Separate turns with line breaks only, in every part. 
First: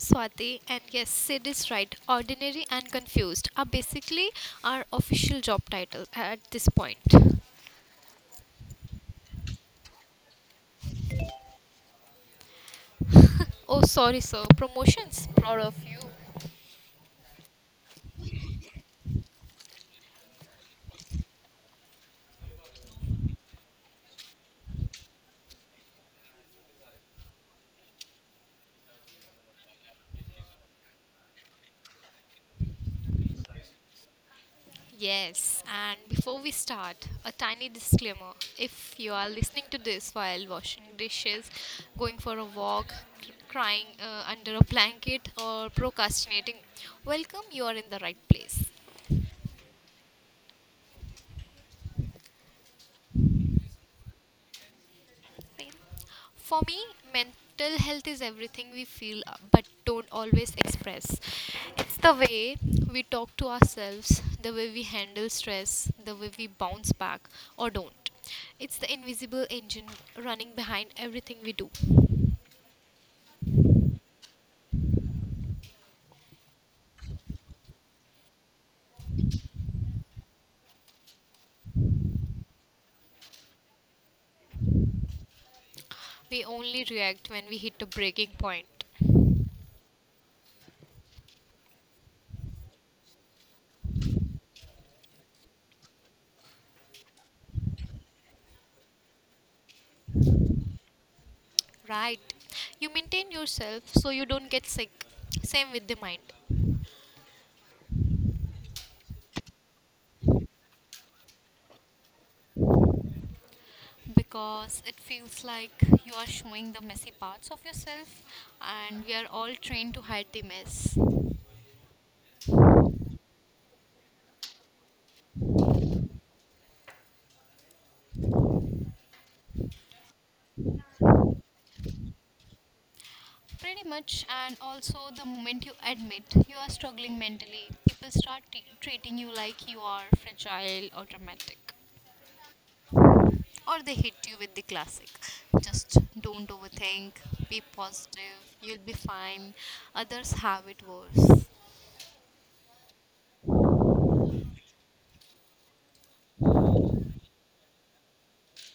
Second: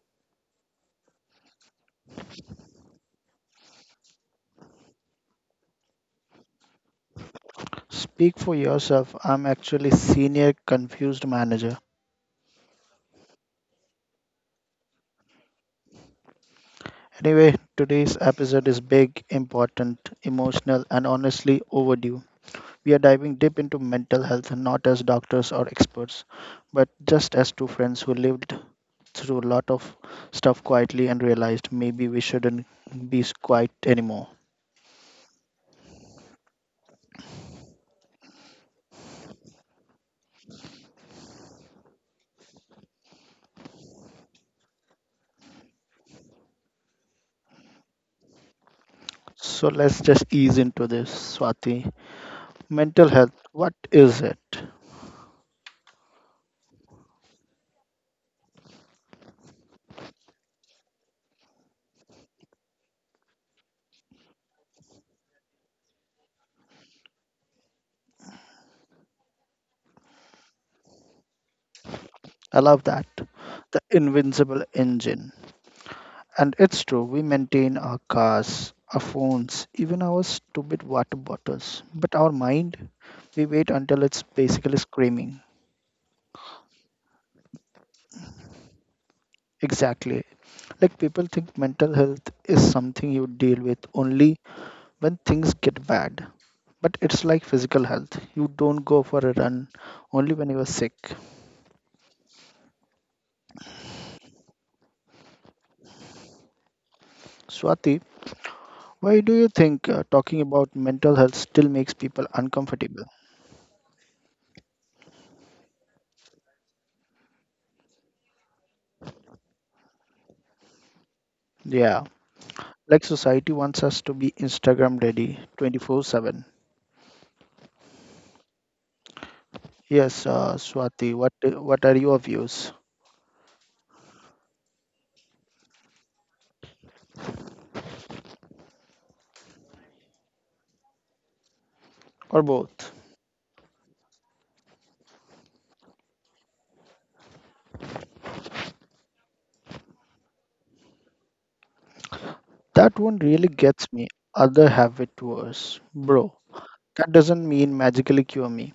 Swati, and yes, Sid is right. Ordinary and confused are basically our official job titles at this point.
Speak for yourself. I'm actually senior confused manager.
Oh, sorry, sir. Promotions. Proud of you.
Anyway, today's episode is big, important, emotional and honestly overdue. We are diving deep into mental health, not as doctors or experts, but just as two friends who lived through a lot of stuff quietly and realized maybe we shouldn't be quiet anymore.
Yes, and before we start, a tiny disclaimer. If you are listening to this while washing dishes, going for a walk, crying under a blanket, or procrastinating, welcome, you are in the right place.
So let's just ease into this, Swati. Mental health, what is it?
Pain. For me, mental health is everything we feel but don't always express. It's the way we talk to ourselves, the way we handle stress, the way we bounce back or don't. It's the invisible engine running behind everything we do.
I love that. The invincible engine. And it's true, we maintain our cars, our phones, even our stupid water bottles. But our mind, we wait until it's basically screaming.
We only react when we hit a breaking point.
Exactly. Like people think mental health is something you deal with only when things get bad. But it's like physical health. You don't go for a run only when you are sick.
Right. You maintain yourself so you don't get sick. Same with the mind.
Swati, why do you think talking about mental health still makes people uncomfortable?
Because it feels like you are showing the messy parts of yourself, and we are all trained to hide the mess.
Yeah, like society wants us to be Instagram ready 24/7. Yes, Swati, what are your views
Pretty much, and also the moment you admit you are struggling mentally, people start treating you like you are fragile or dramatic.
or both?
Or they hit you with the classic: just don't overthink, be positive, you'll be fine, others have it worse.
That one really gets me. Other have it worse, bro. That doesn't mean magically cure me.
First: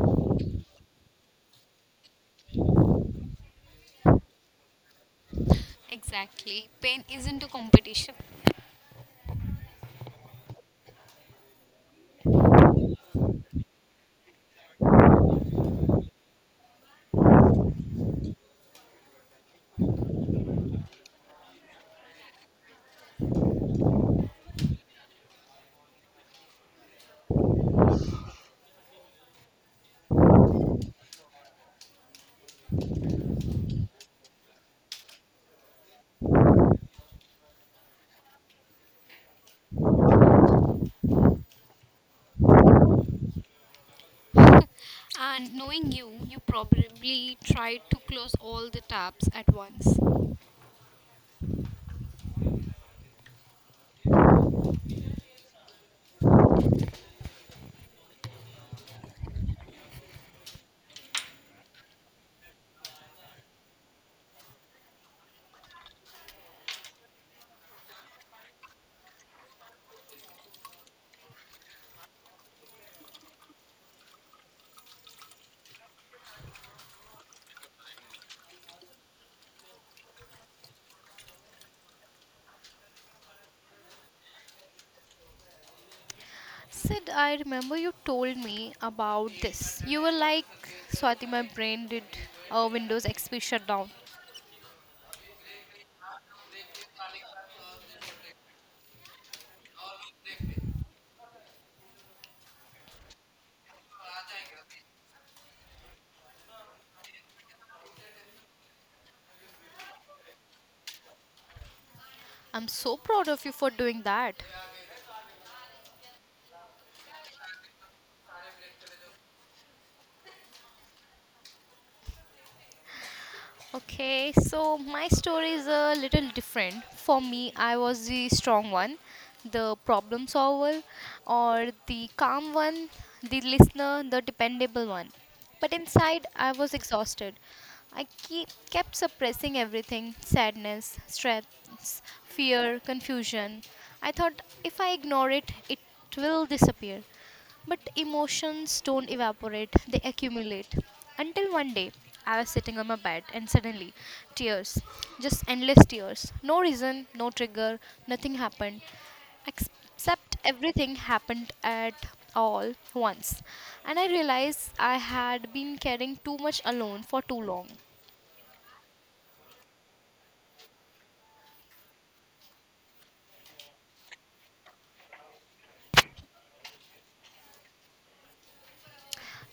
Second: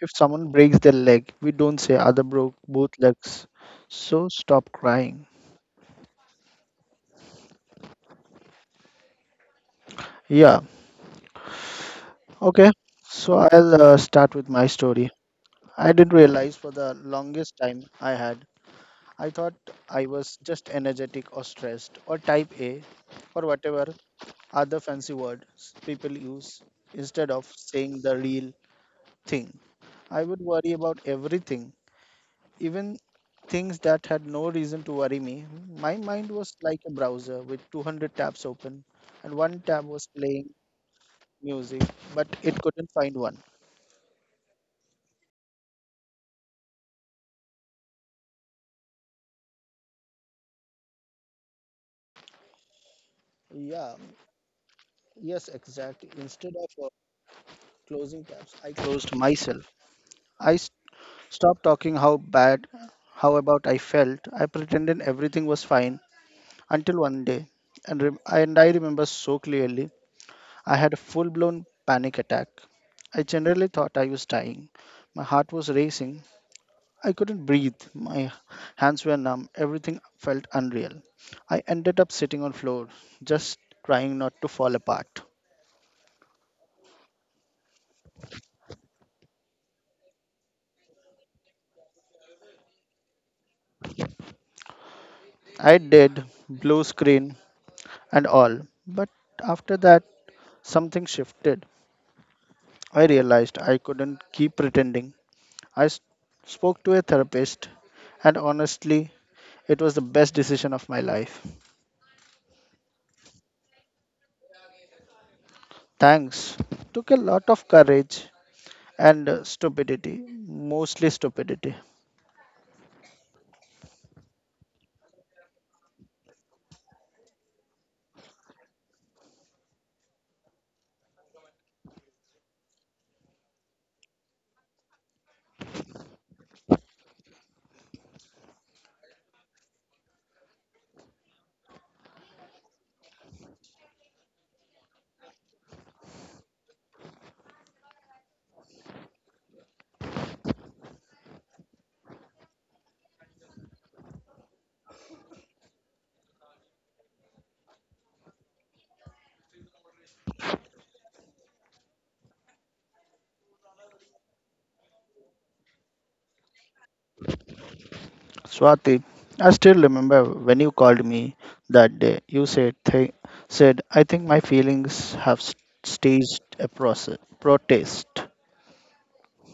If someone breaks their leg, we don't say other broke both legs. So stop crying.
Exactly, pain isn't a competition.
Yeah, okay. So I'll start with my story. I didn't realize for the longest time I had. I thought I was just energetic or stressed or type A or whatever other fancy words people use instead of saying the real thing. I would worry about everything. Even things that had no reason to worry me, my mind was like a browser with 200 tabs open, and one tab was playing music, but it couldn't find one.
And knowing you, you probably tried to close all the tabs at once.
Yeah, yes, exactly. Instead of closing tabs, I closed myself. I stopped talking how bad, how about I felt. I pretended everything was fine until one day, and I remember so clearly. I had a full blown panic attack. I generally thought I was dying. My heart was racing. I couldn't breathe. My hands were numb. Everything felt unreal. I ended up sitting on floor, just trying not to fall apart.
Sid, I remember you told me about this. You were like, Swati, my brain did a Windows XP shutdown.
I did, blue screen and all. But after that, something shifted. I realized I couldn't keep pretending. I spoke to a therapist, and honestly, it was the best decision of my life.
I'm so proud of you for doing that.
Thanks. Took a lot of courage and stupidity, mostly stupidity.
Okay, so my story is a little different. For me, I was the strong one, the problem solver, or the calm one, the listener, the dependable one. But inside, I was exhausted. Kept suppressing everything: sadness, stress, fear, confusion. I thought if I ignore it, it will disappear. But emotions don't evaporate, they accumulate. Until one day, I was sitting on my bed and suddenly, tears. Just endless tears. No reason, no trigger, nothing happened. Except everything happened at all once. And I realized I had been carrying too much alone for too long.
Swati, I still remember when you called me that day. You said, I think my feelings have staged a process, protest,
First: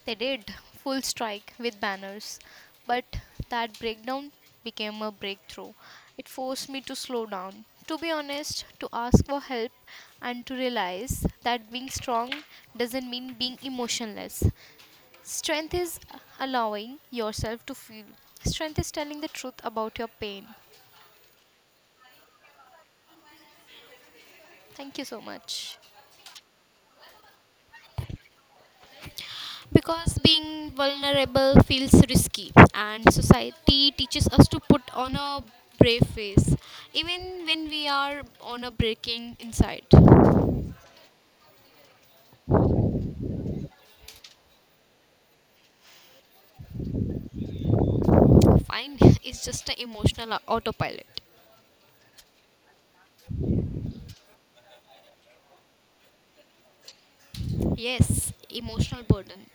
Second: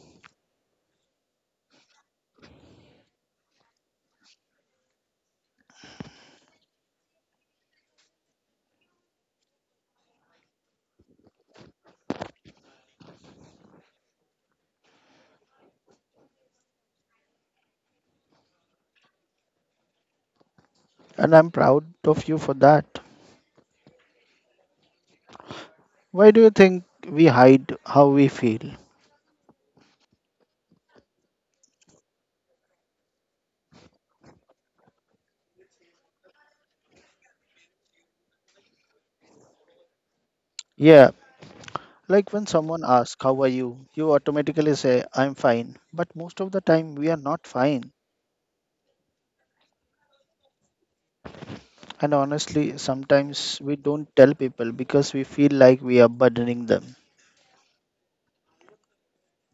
They did full strike with banners, but that breakdown became a breakthrough. It forced me to slow down, to be honest, to ask for help, and to realize that being strong doesn't mean being emotionless. Strength is allowing yourself to feel, strength is telling the truth about your pain.
and I'm proud of you for that.
Thank you so much.
Why do you think we hide how we feel?
Because being vulnerable feels risky, and society teaches us to put on a brave face even when we are on a breaking inside.
Yeah, like when someone asks, "How are you?" you automatically say, "I'm fine." But most of the time, we are not fine.
Fine. It's just an emotional autopilot.
And honestly, sometimes we don't tell people because we feel like we are burdening them.
Yes, emotional burden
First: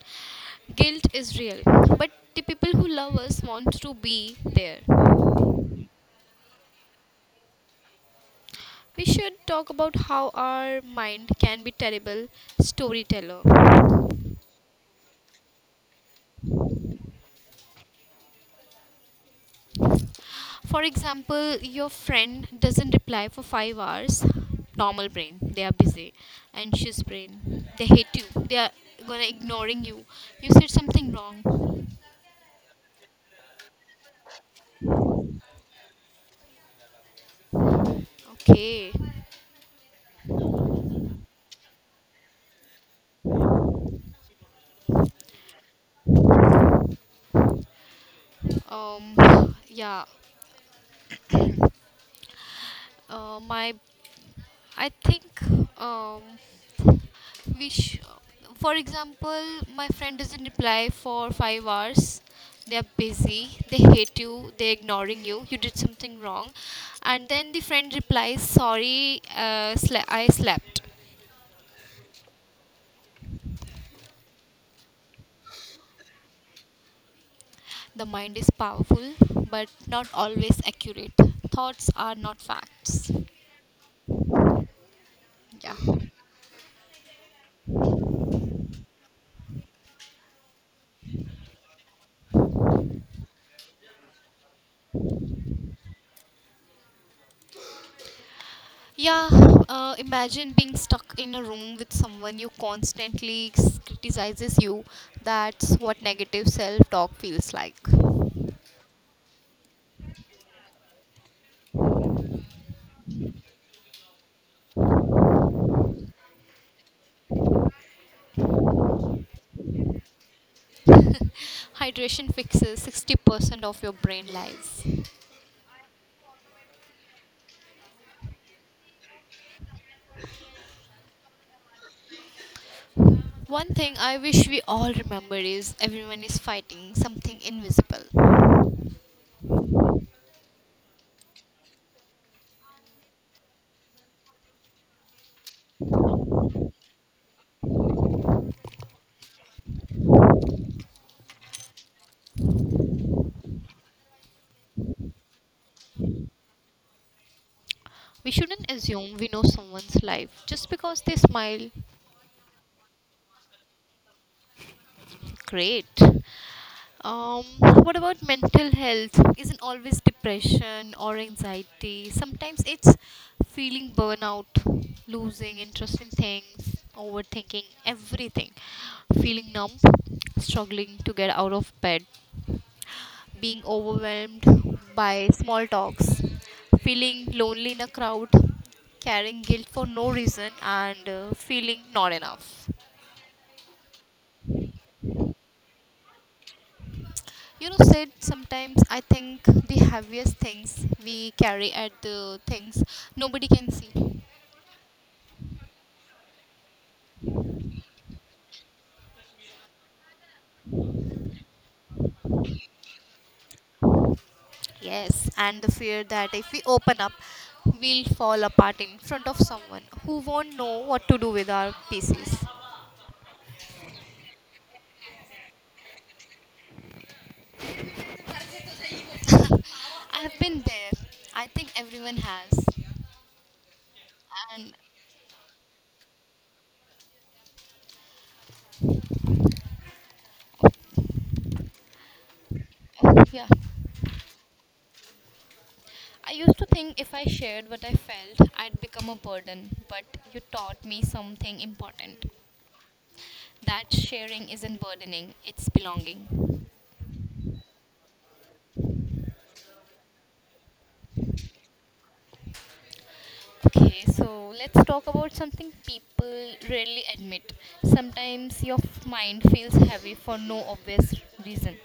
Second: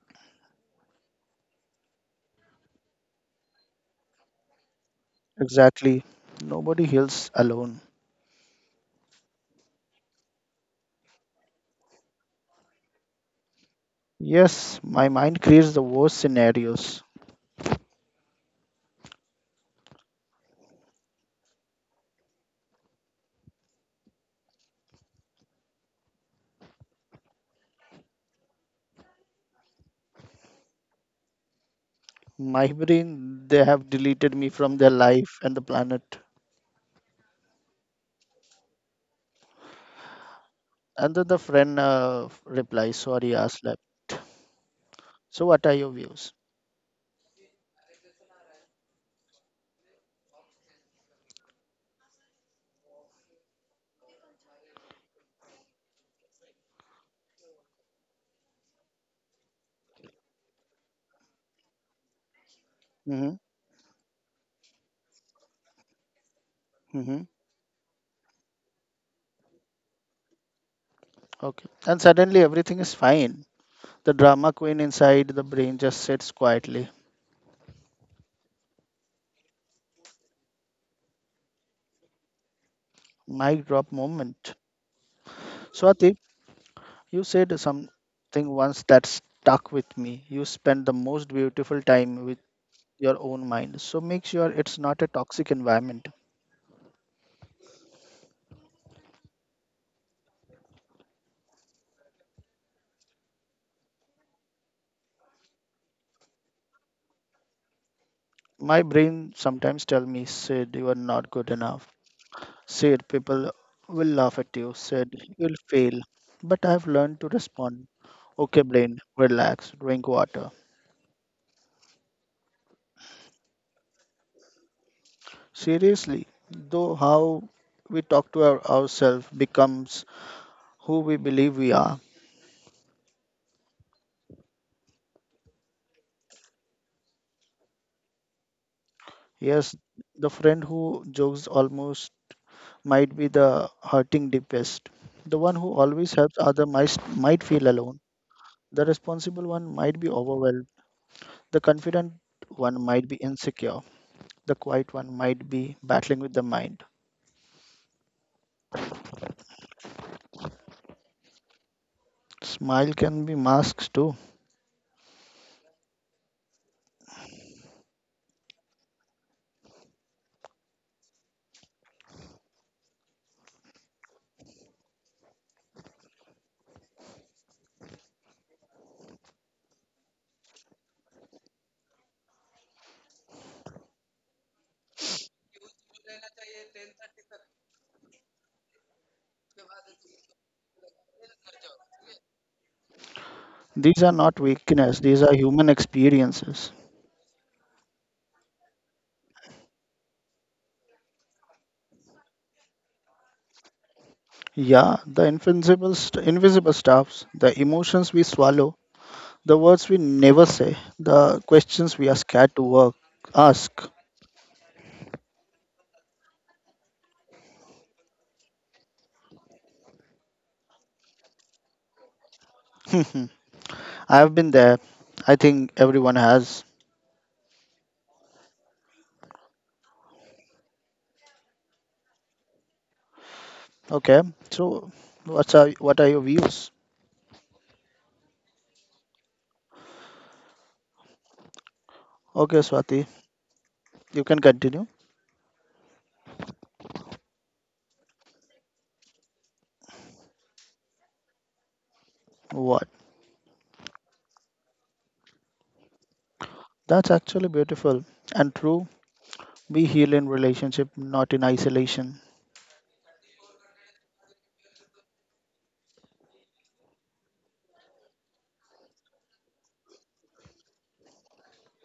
guilt is real, but the people who love us want to be there.
Exactly. Nobody heals alone.
We should talk about how our mind can be terrible storyteller.
Yes, my mind creates the worst scenarios.
For example, your friend doesn't reply for 5 hours. Normal brain, they are busy. Anxious brain, they hate you. They are gonna ignoring you. You said something wrong.
My brain, they have deleted me from their life and the planet.
Okay.
And then the friend replies, "Sorry, I slept." So, what are your views?
Yeah. My I think, um, we sh- for example, my friend doesn't reply for 5 hours. They are
Mm-hmm.
busy. They hate you. They're ignoring you. You did something wrong,
Mm-hmm.
and then the friend replies, "Sorry, I slept."
Okay. And suddenly everything is fine. The drama queen inside the brain just sits quietly.
The mind is powerful, but not always accurate. Thoughts are not facts.
Mic drop moment.
Yeah.
Swati. You said something once that stuck with me. You spend the most beautiful time with your own mind. So make sure it's not a toxic environment.
Yeah, imagine being stuck in a room with someone you constantly criticizes you. That's what negative self talk feels like.
My brain sometimes tell me, "Sid, you are not good enough. Sid, people will laugh at you. Sid, you'll fail." But I've learned to respond. Okay, brain, relax, drink water.
Hydration fixes 60% of your brain lies.
Seriously, though, how we talk to ourselves becomes who we believe we are.
One thing I wish we all remember is everyone is fighting something invisible.
Yes, the friend who jokes almost might be the hurting deepest. The one who always helps other might feel alone. The responsible one might be overwhelmed. The confident one might be insecure. The quiet one might be battling with the mind.
We shouldn't assume we know someone's life just because they smile.
Smile can be masks too.
Great. Um, what about mental health? Isn't always depression or anxiety? Sometimes it's feeling burnout, losing interest in things, overthinking everything, feeling numb, struggling to get out of bed, being overwhelmed by small talks, feeling lonely in a crowd, carrying guilt for no reason, and feeling not enough.
These are not weakness, these are human experiences.
You know, said sometimes I think the heaviest things we carry are the things nobody can see.
Yeah, the invisible stuffs, the emotions we swallow, the words we never say, the questions we are scared to work, ask.
Yes, and the fear that if we open up, we'll fall apart in front of someone who won't know what to do with our pieces.
I've been there. I think everyone has.
I have been there. I think everyone has.
Okay.
And
So, what are your views? Okay, Swati,
uh, yeah,
you can continue.
I used to think if I shared what I felt, I'd become a burden, but you taught me something important:
What?
that sharing isn't burdening, it's belonging.
That's actually beautiful and true. We heal in relationship, not in isolation.
Okay, so let's talk about something people rarely admit. Sometimes your mind feels heavy for no obvious reason.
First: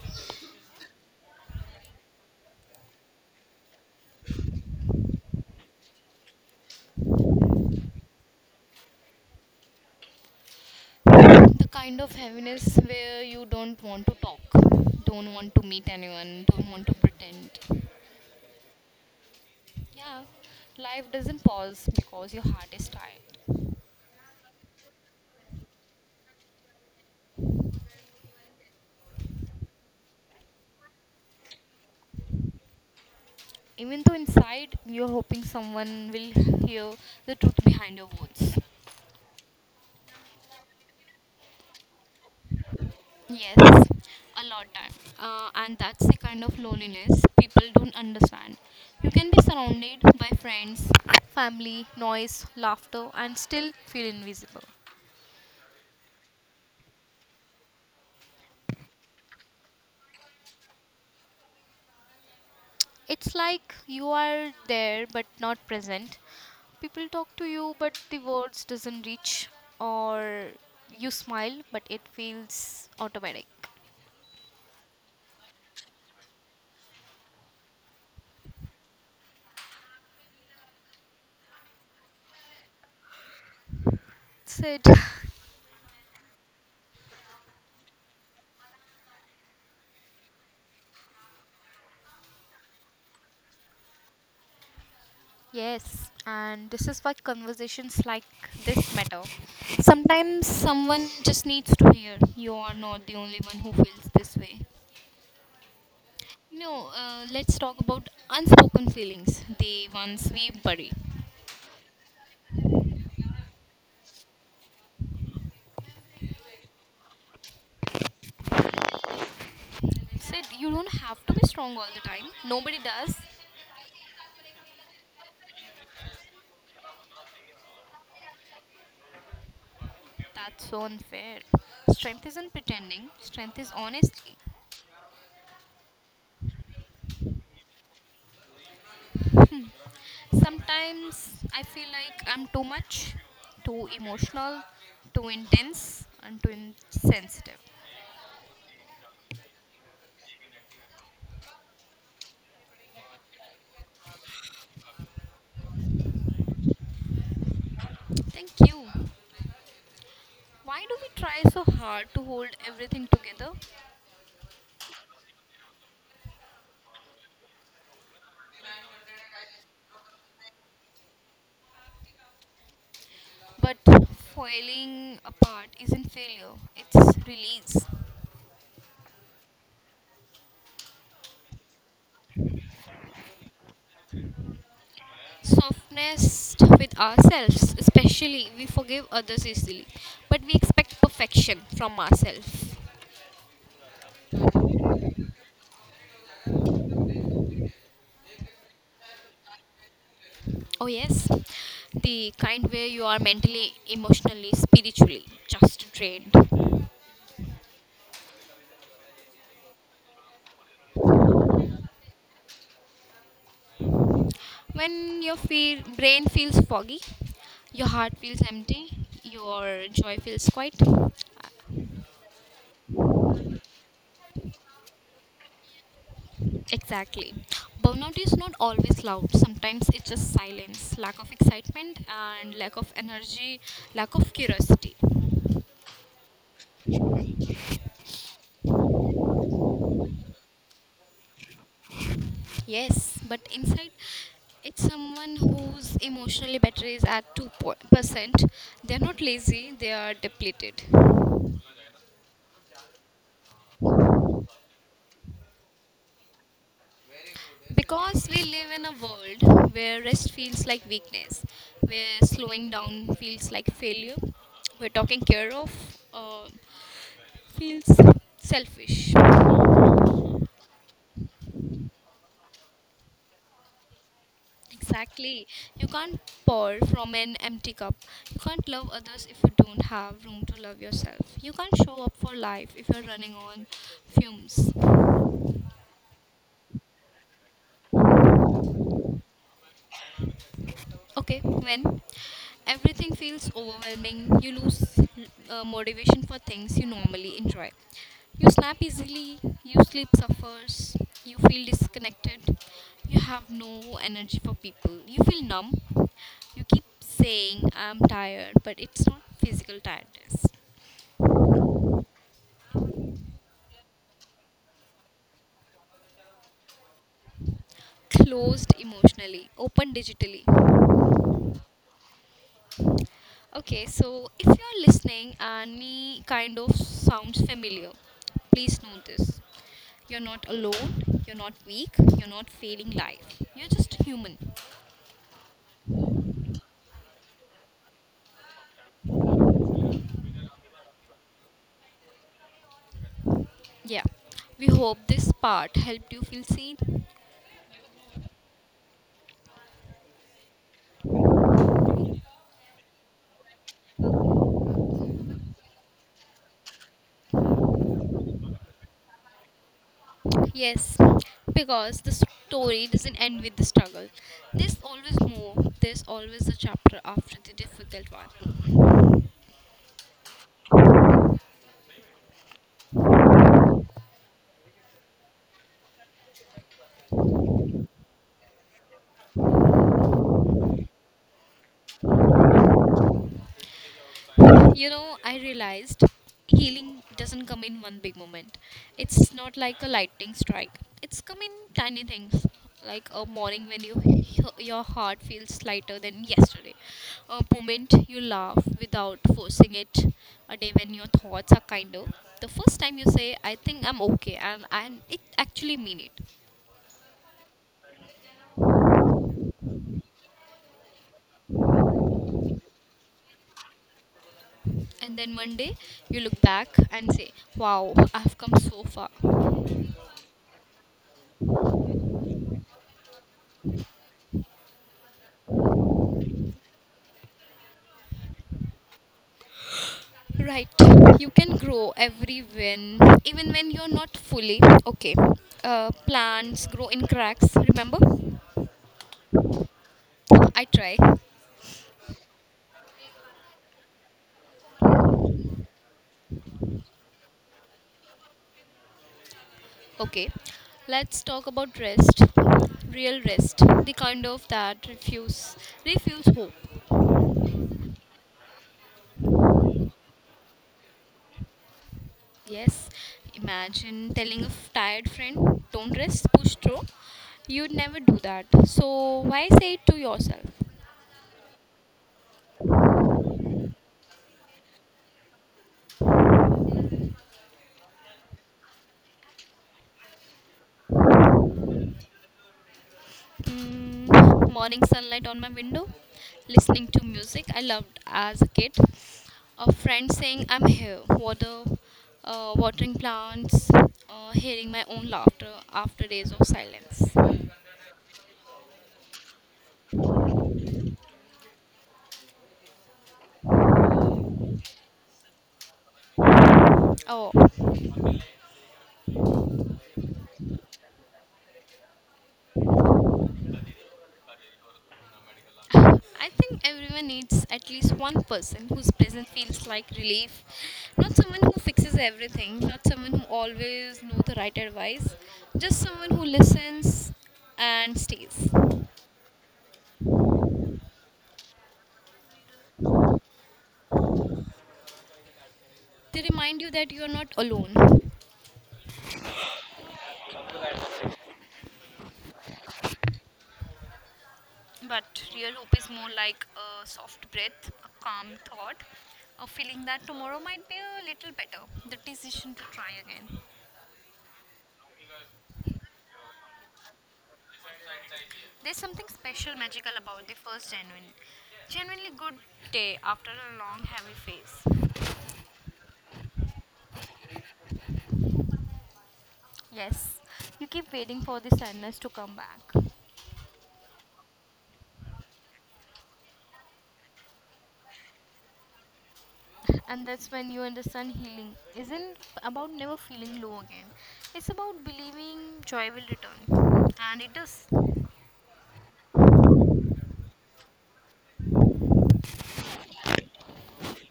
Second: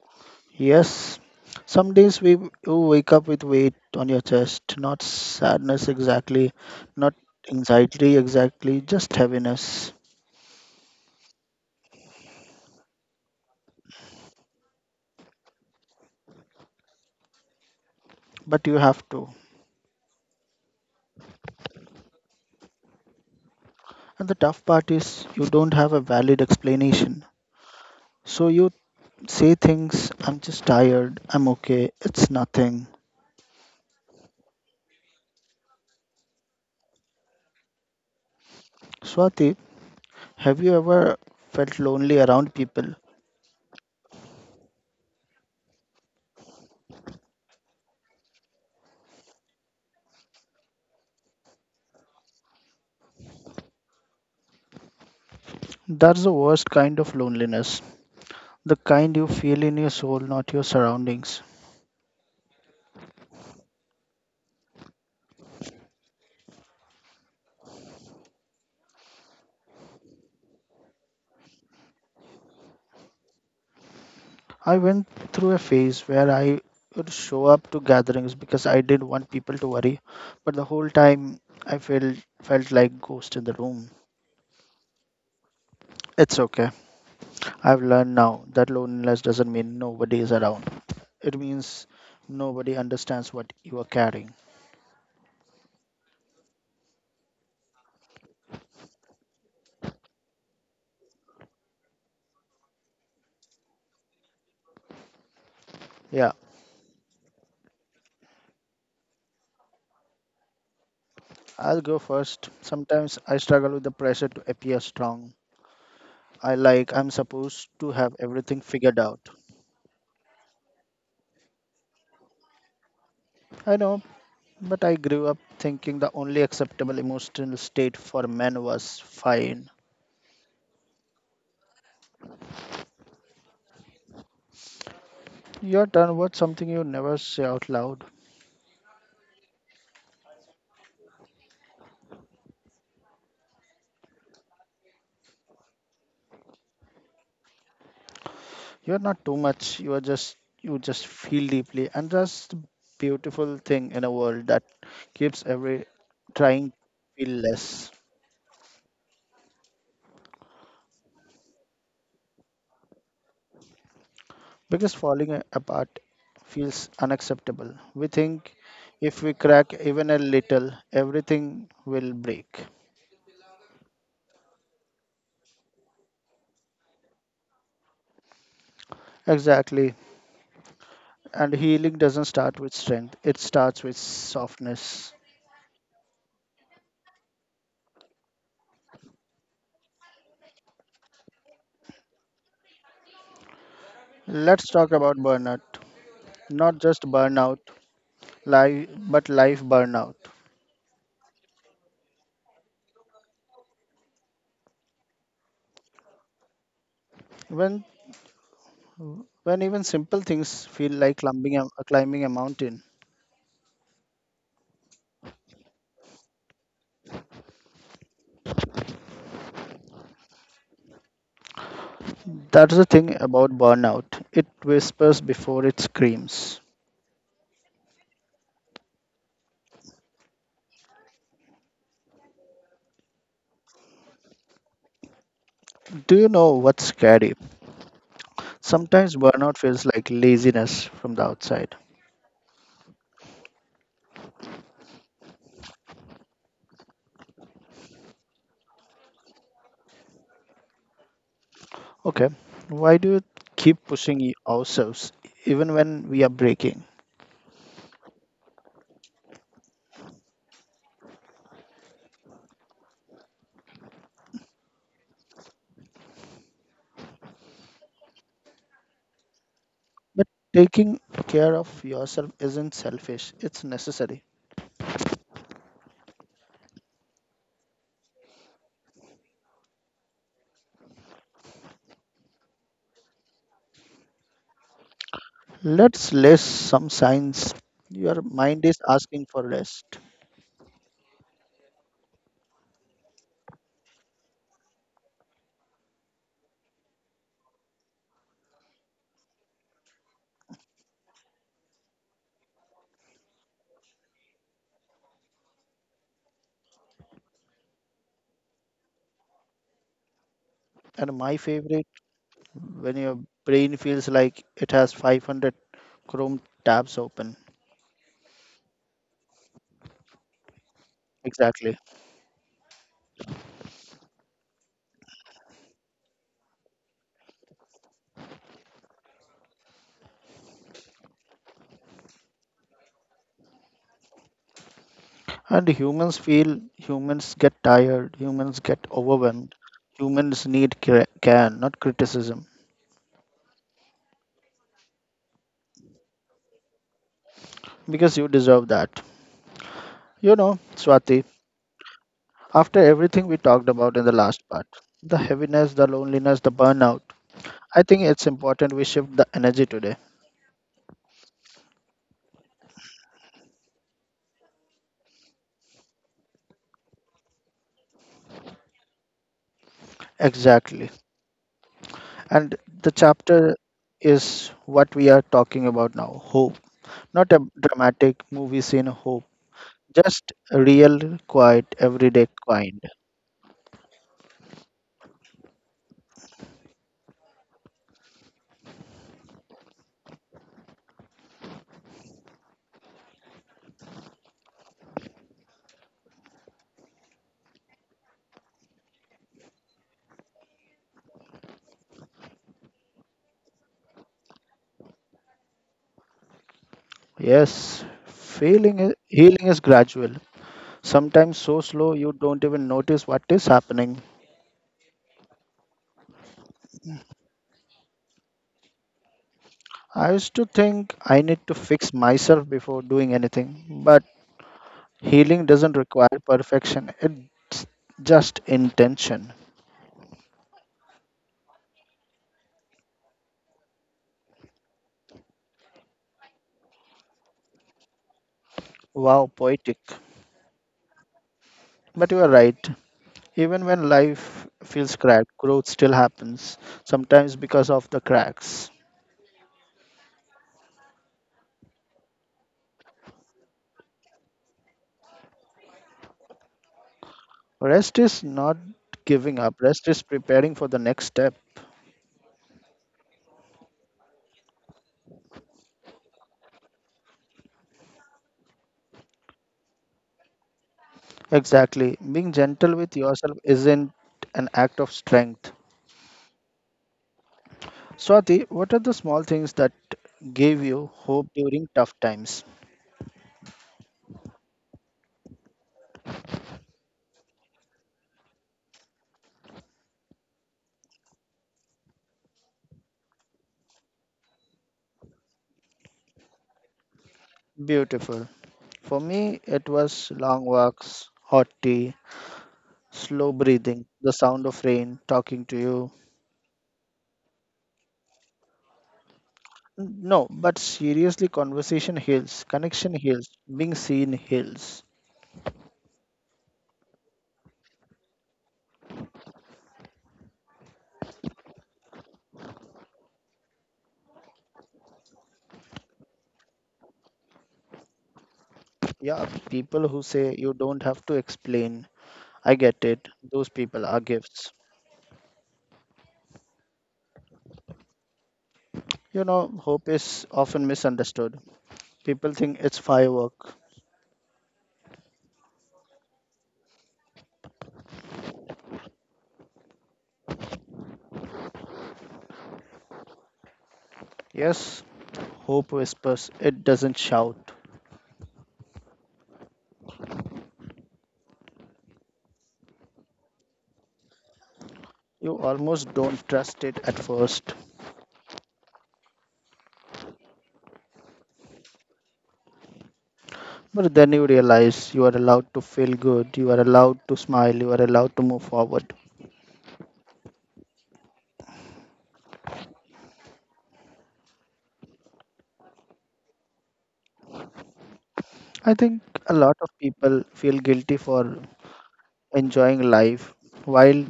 Yes. Some days we you wake up with weight on your chest, not sadness exactly, not anxiety exactly, just heaviness.
The kind of heaviness where you don't want to talk, don't want to meet anyone, don't want to pretend.
But you have to.
Yeah, life doesn't pause because your heart is tired.
And the tough part is you don't have a valid explanation. So you say things, I'm just tired, I'm okay, it's nothing.
Even though inside you're hoping someone will hear the truth behind your words.
Swati, have you ever felt lonely around people?
Yes, a lot time. And that's the kind of loneliness people don't understand. You can be surrounded by friends, family, noise, laughter, and still feel invisible.
That's the worst kind of loneliness, the kind you feel in your soul, not your surroundings.
It's like you are there but not present. People talk to you but the words doesn't reach, or you smile but it feels automatic.
I went through a phase where I would show up to gatherings because I didn't want people to worry, but the whole time I felt like ghost in the room.
That's it.
It's okay. I've learned now that loneliness doesn't mean nobody is around. It means nobody understands what you are carrying.
Yes, and this is why conversations like this matter. Sometimes someone just needs to hear you are not the only one who feels this way.
Yeah,
No, let's talk about unspoken feelings, the ones we bury.
I'll go first. Sometimes I struggle with the pressure to appear strong. I like I'm supposed to have everything figured out.
Said you don't have to be strong all the time. Nobody does.
I know, but I grew up thinking the only acceptable emotional state for men was fine.
That's so unfair. Strength isn't pretending, strength is honesty.
Your turn. What's something you never say out loud?
Sometimes I feel like I'm too much, too emotional, too intense, and too insensitive.
You're not too much. You just feel deeply and that's the beautiful thing in a world that keeps every trying to feel less.
Thank you. Why do we try so hard to hold everything together?
Because falling apart feels unacceptable. We think if we crack even a little, everything will break.
But falling apart isn't failure, it's release.
Exactly. And healing doesn't start with strength, it starts with softness.
Softness with ourselves, especially, we forgive others easily, but we expect perfection from ourselves.
Let's talk about burnout. Not just burnout, life, but life burnout.
Oh, yes, the kind where you are mentally, emotionally, spiritually just drained.
When when even simple things feel like climbing a mountain.
When your brain feels foggy, your heart feels empty, your joy feels quiet.
That's the thing about burnout. It whispers before it screams.
Exactly. Burnout is not always loud. Sometimes it's just silence, lack of excitement, and lack of energy, lack of curiosity.
Do you know what's scary? Sometimes burnout feels like laziness from the outside.
Yes, but inside, it's someone whose emotionally battery is at 2%. They're not lazy, they are depleted.
Okay, why do you keep pushing ourselves even when we are breaking?
Because we live in a world where rest feels like weakness, where slowing down feels like failure, where are talking care of. Uh, Feels selfish.
But taking care of yourself isn't selfish, it's necessary.
Exactly. You can't pour from an empty cup. You can't love others if you don't have room to love yourself. You can't show up for life if you're running on fumes.
Let's list some signs your mind is asking for rest.
Okay, when everything feels overwhelming, you lose motivation for things you normally enjoy. You snap easily, you sleep suffers, you feel disconnected, you have no energy for people, you feel numb. You keep saying, I'm tired, but it's not physical tiredness.
And my favorite, when your brain feels like it has 500 Chrome tabs open.
Closed emotionally, open digitally.
Exactly.
Okay, so if you're listening and any kind of sounds familiar, please know this. You're not alone, you're not weak, you're not failing life. You're just human.
And humans get tired, humans get overwhelmed, humans need care, not criticism,
Yeah. We hope this part helped you feel seen.
because you deserve that. You know, Swati, after everything we talked about in the last part, the heaviness, the loneliness, the burnout, I think it's important we shift the energy today.
Yes, because the story doesn't end with the struggle. There's always more, there's always a chapter after the difficult one.
Exactly. And the chapter is what we are talking about now hope. Not a dramatic movie scene hope, just real, quiet, everyday kind.
You know, I realized healing doesn't come in one big moment. It's not like a lightning strike. It's come in tiny things, like a morning when you your heart feels lighter than yesterday, a moment you laugh without forcing it, a day when your thoughts are kinder. The first time you say, "I think I'm okay," and it actually mean it.
Yes, healing is gradual, sometimes so slow you don't even notice what is happening.
And then one day you look back and say, "Wow, I've come so far."
I used to think I need to fix myself before doing anything, but healing doesn't require perfection, it's just intention.
Right. You can grow every when, even when you're not fully okay. Plants grow in cracks, remember?
Wow, poetic.
I try.
But you are right. Even when life feels cracked, growth still happens, sometimes because of the cracks.
Okay. Let's talk about rest. Real rest. The kind of that refuse hope.
Rest is not giving up, rest is preparing for the next step.
Yes. Imagine telling a tired friend, don't rest, push through. You'd never do that. So why say it to yourself?
Exactly. Being gentle with yourself isn't an act of strength. Swati, what are the small things that gave you hope during tough times?
Mm, morning sunlight on my window, listening to music I loved as a kid. A friend saying I'm here, watering plants, hearing my own laughter after days of silence.
Beautiful. For me, it was long walks, hot tea, slow breathing, the sound of rain, talking to you.
Oh,
No, but seriously, conversation heals, connection heals, being seen heals.
I think everyone needs at least one person whose presence feels like relief. Not someone who fixes everything, not someone who always knows the right advice, just someone who listens and stays.
Yeah, people who say you don't have to explain, I get it. Those people are gifts.
They remind you that you are not alone.
You know, hope is often misunderstood. People think it's firework.
But real hope is more like a soft breath, a calm thought, a feeling that tomorrow might be a little better, the decision to try again.
Yes, hope whispers, it doesn't shout.
There's something special, magical about the first genuinely good day after a long, heavy phase.
You almost don't trust it at first.
Yes, you keep waiting for the sadness to come back,
But then you realize you are allowed to feel good, you are allowed to smile, you are allowed to move forward.
and that's when you understand healing isn't about never feeling low again. It's about believing joy will return, and it does.
I think a lot of people feel guilty for enjoying life while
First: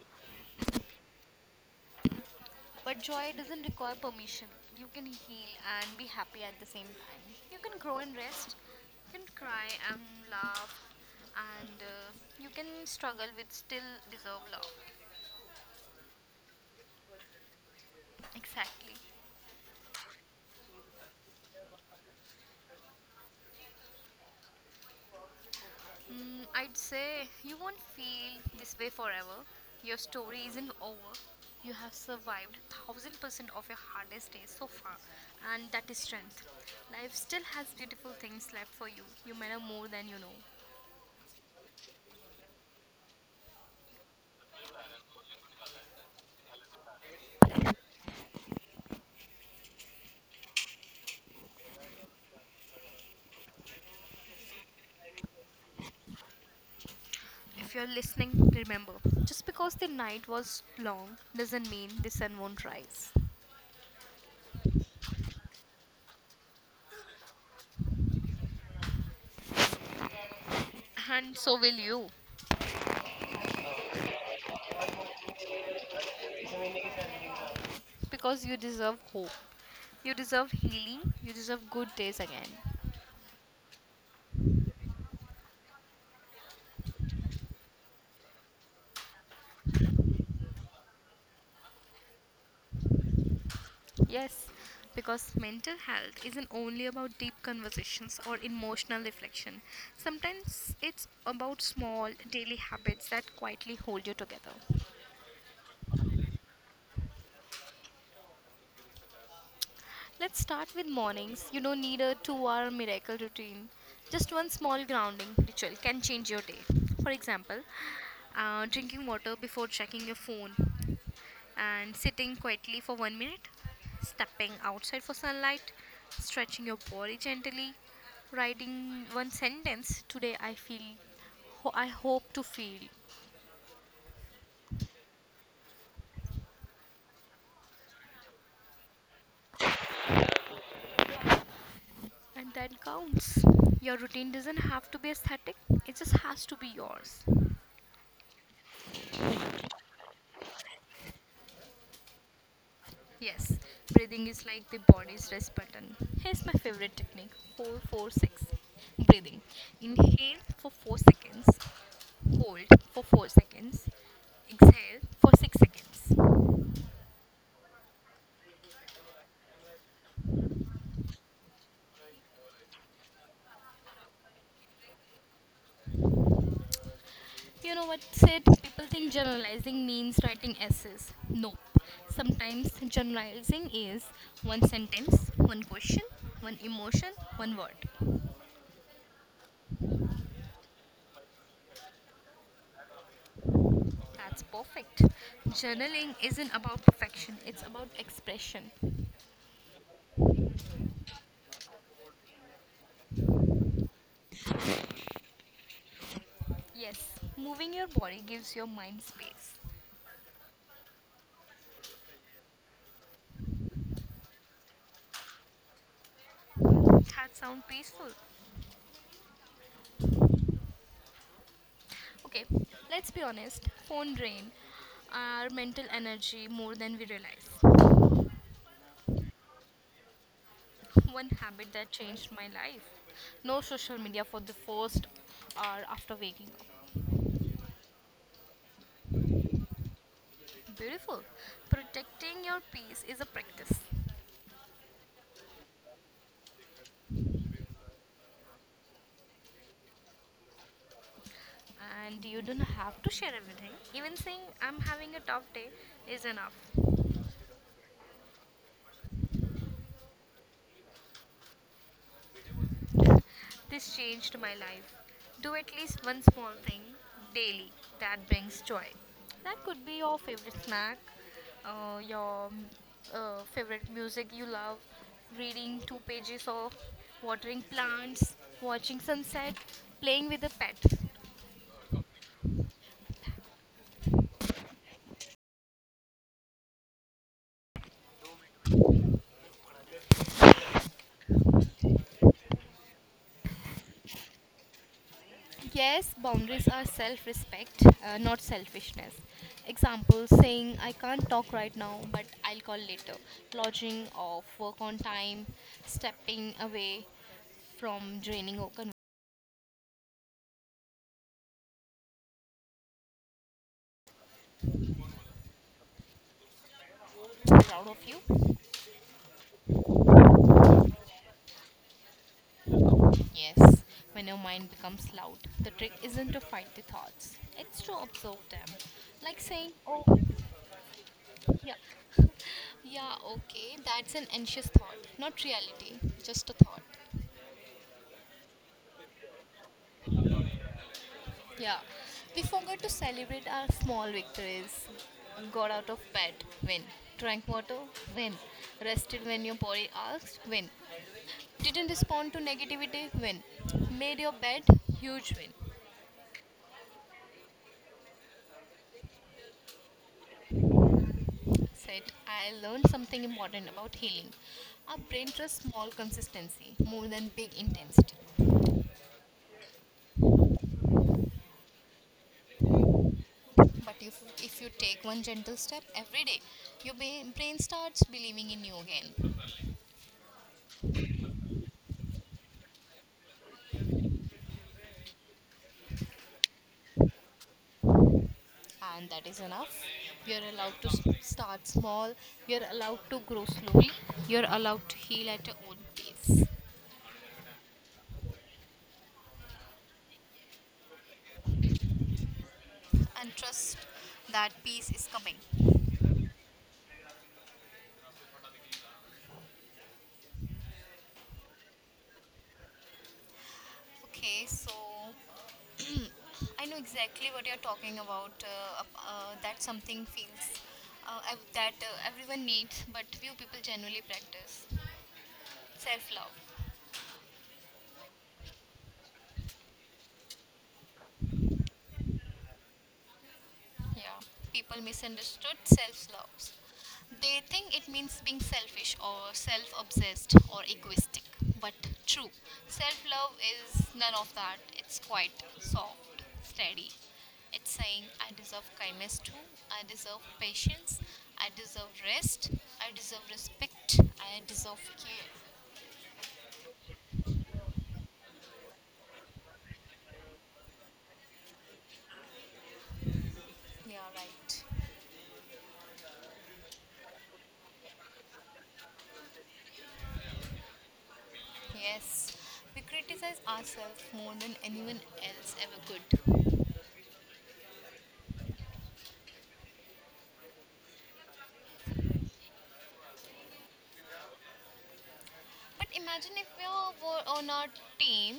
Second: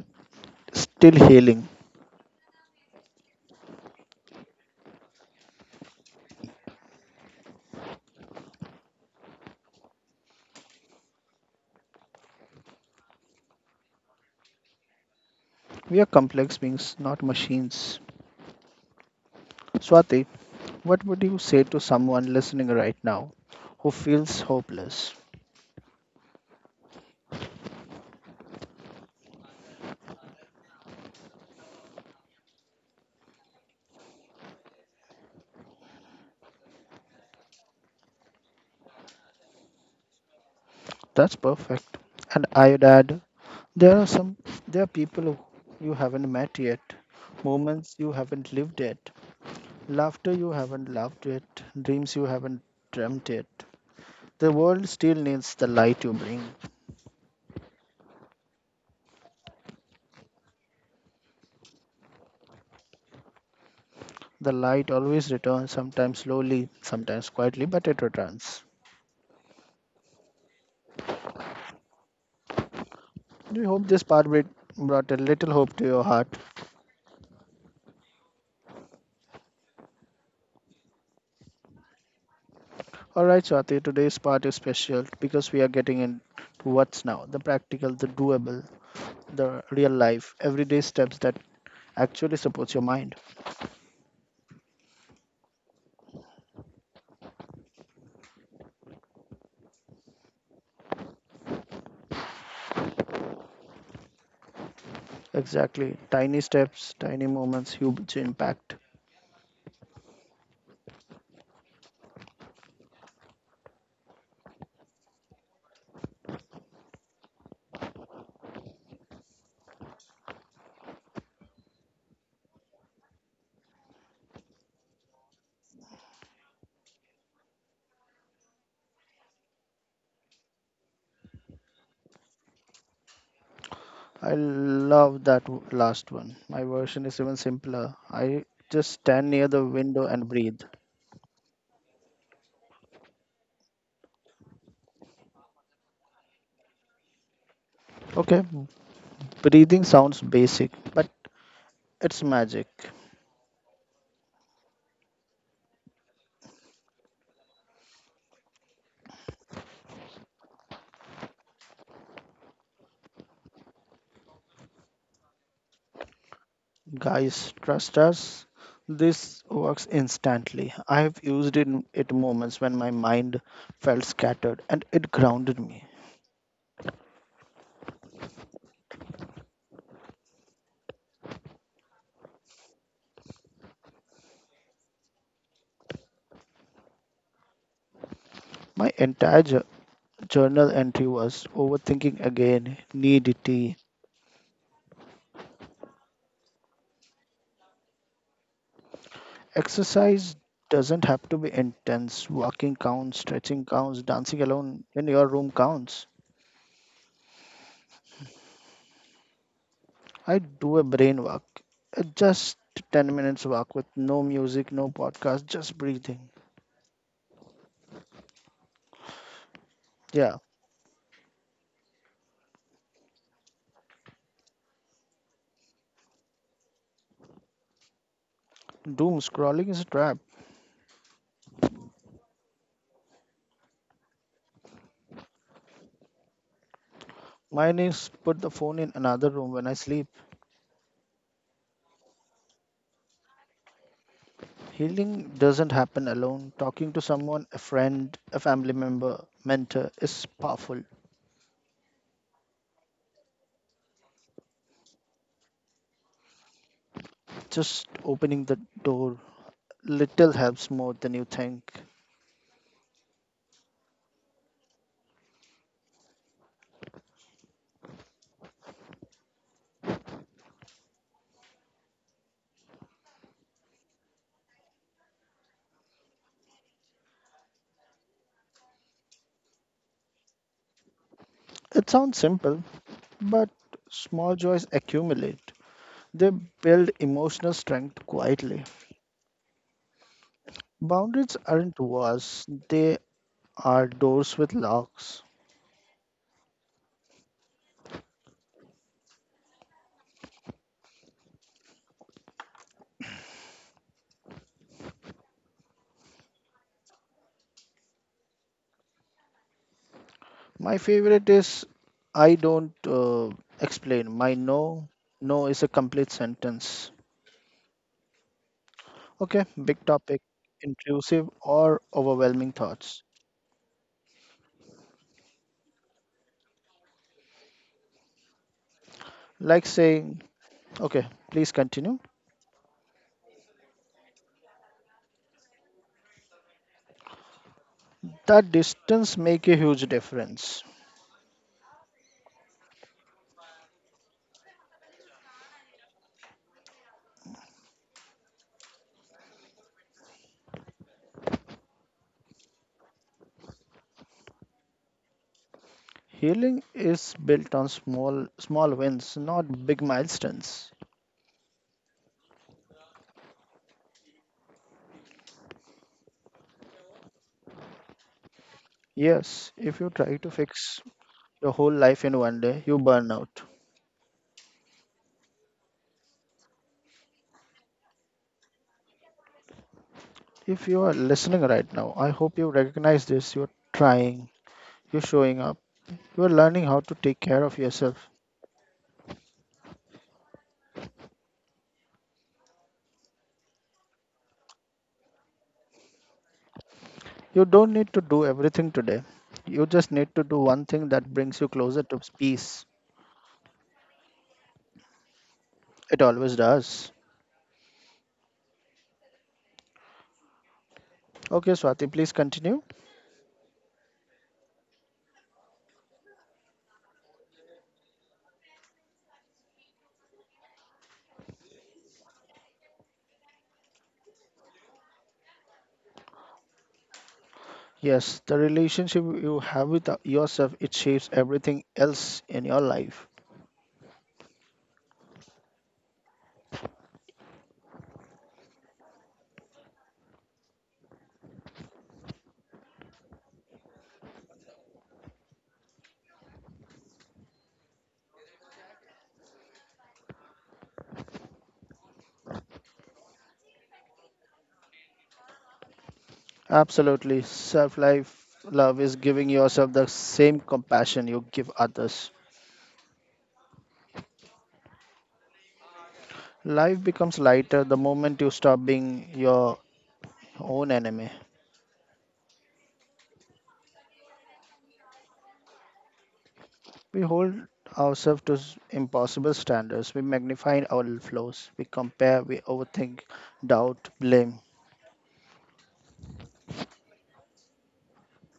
still healing.
But joy doesn't require permission. You can heal and be happy at the same time. You can grow and rest. You can cry and laugh. And you can struggle with still deserve love.
We are complex beings, not machines.
Exactly.
Swati, what would you say to someone listening right now who feels hopeless?
Mm, I'd say you won't feel this way forever. Your story isn't over. You have survived 1000% of your hardest days so far, and that is strength. Life still has beautiful things left for you. You matter more than you know.
That's perfect. And I would add, there are some, there are people who you haven't met yet, moments you haven't lived yet, laughter you haven't laughed yet, dreams you haven't dreamt yet. The world still needs the light you bring.
If you're listening, remember just because the night was long doesn't mean the sun won't rise.
The light always returns, sometimes slowly, sometimes quietly, but it returns.
And so will you,
We hope this part bit brought a little hope to your heart.
because you deserve hope. You deserve healing. You deserve good days again.
All right, Swati, today's part is special because we are getting into what's now the practical, the doable, the real life, everyday steps that actually supports your mind.
Yes, because mental health isn't only about deep conversations or emotional reflection. Sometimes it's about small daily habits that quietly hold you together.
Exactly. Tiny steps, tiny moments, huge impact.
Let's start with mornings. You don't need a 2 hour miracle routine. Just one small grounding ritual can change your day. For example, drinking water before checking your phone and sitting quietly for 1 minute, stepping outside for sunlight, stretching your body gently, writing one sentence today I feel, I hope to feel,
I love that last one. My version is even simpler. I just stand near the window and breathe.
and that counts. Your routine doesn't have to be aesthetic, it just has to be yours.
Okay, breathing sounds basic, but it's magic.
Yes, breathing is like the body's rest button. Here's my favorite technique, 446 breathing. Inhale for 4 seconds, hold for 4 seconds, exhale for 6 seconds.
Guys, trust us. This works instantly. I have used it in it moments when my mind felt scattered and it grounded me.
You know what, Sid? People think generalizing means writing essays. Nope. Sometimes generalizing is one sentence, one question, one emotion, one word.
My entire journal entry was overthinking again, need tea.
That's perfect. Journaling isn't about perfection, it's about expression.
Exercise doesn't have to be intense. Walking counts, stretching counts, dancing alone in your room counts.
Yes, moving your body gives your mind space.
I do a brain walk, a just 10 minutes walk with no music, no podcast, just breathing.
That sounds peaceful.
Yeah,
Okay, let's be honest. Phone drain our mental energy more than we realize.
doom scrolling is a trap.
One habit that changed my life: no social media for the first hour after waking up.
Mine is put the phone in another room when I sleep.
Beautiful. Protecting your peace is a practice.
Healing doesn't happen alone. Talking to someone, a friend, a family member, mentor is powerful.
And you don't have to share everything. Even saying I'm having a tough day is enough.
Just opening the door little helps more than you think.
This changed my life. Do at least one small thing daily that brings joy. That could be your favorite snack, your favorite music you love, reading two pages of watering plants, watching sunset, playing with a pet.
It sounds simple, but small joys accumulate. They build emotional strength quietly. Boundaries aren't walls, they are doors with locks.
Yes, boundaries are self respect, not selfishness. Example saying, I can't talk right now, but I'll call later. Lodging off, work on time, stepping away from draining or converting
My favorite is I don't explain. My no, no is a complete sentence.
it out of you?
Okay, big topic, intrusive or overwhelming thoughts.
Yes, when your mind becomes loud, the trick isn't to fight the thoughts, it's to observe them. Like
Like
saying, oh,
saying, okay, please
yeah,
continue.
yeah, okay, that's an anxious thought, not reality, just a thought.
That distance make a huge difference.
Yeah, we forgot to celebrate our small victories. Got out of bed, win. Drank water, win. Rested when your body asked, win. Didn't respond to negativity, win. Made your bed, huge win.
Healing is built on small wins, not big milestones.
Said, I learned something important about healing. Our brain trusts small consistency more than big intensity.
Yes, if you try to fix your whole life in one day, you burn out.
But if you take one gentle step every day, your brain starts believing in you again.
If you are listening right now, I hope you recognize this. You're trying, you're showing up. You are learning how to take care of yourself.
And that is enough. You're allowed to start small, you're allowed to grow slowly, you're allowed to heal at your own pace.
You don't need to do everything today. You just need to do one thing that brings you closer to peace.
And trust that peace is coming.
It always does. Okay, Swati, please continue.
Okay, so I know exactly what you're talking about. That something feels that everyone needs, but few people generally practice self love.
Yes, the relationship you have with yourself it shapes everything else in your life.
Yeah, people misunderstood self love. They think it means being selfish or self obsessed or egoistic. But true, self love is none of that. It's quite soft, steady. It's saying, I deserve kindness too, I deserve patience, I deserve rest, I deserve respect, I deserve care.
Absolutely. Self-life love is giving yourself the same compassion you give others.
Yeah, right.
Life becomes lighter the moment you stop being your own enemy.
Yes, we criticize ourselves more than anyone else ever could.
We hold ourselves to impossible standards. We magnify our flaws. We compare, we overthink, doubt, blame.
But imagine if you were on our team,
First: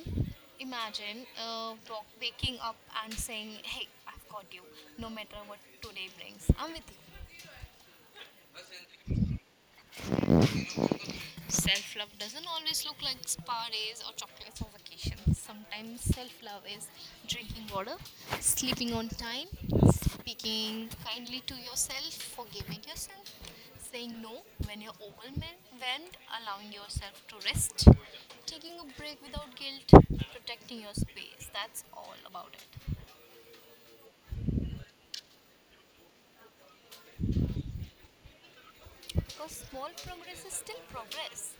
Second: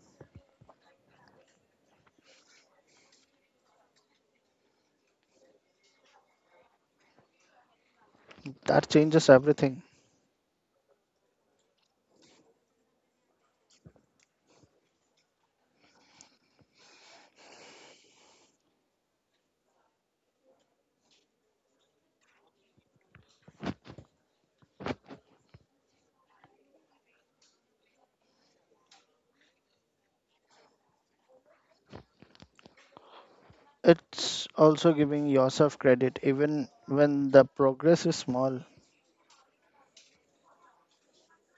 imagine waking up and saying, hey, I've got you, no matter what today brings. I'm with you.
That changes everything.
Self love doesn't always look like spa days or chocolates or vacations. Sometimes self love is drinking water, sleeping on time, speaking kindly to yourself, forgiving yourself, saying no when you're overwhelmed, allowing yourself to rest, taking a break without guilt, protecting your space. That's all about it.
It's also giving yourself credit even when the progress is small.
Because small progress is still progress.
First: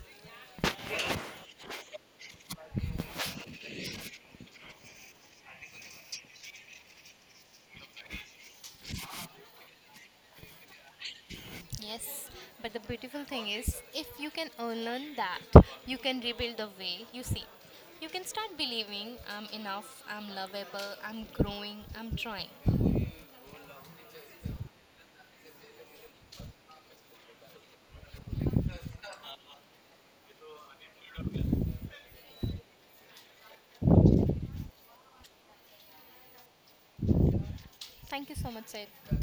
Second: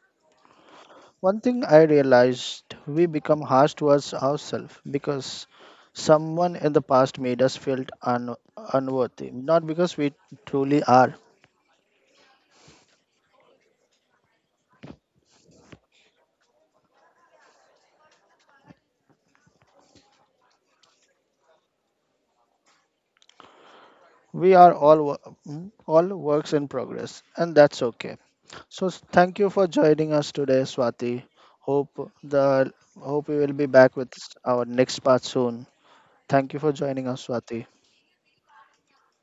One thing I realized we become harsh towards ourselves because someone in the past made us feel unworthy, not because we truly are.
Yes, but the beautiful thing is, if you can unlearn that, you can rebuild the way you see. You can start believing I'm enough, I'm lovable, I'm growing, I'm trying.
We are all all works in progress, and that's okay. So thank you for joining us today, Swati. Hope the hope we will be back with our next part soon. Thank you for joining us, Swati.
Thank you so much, Sid.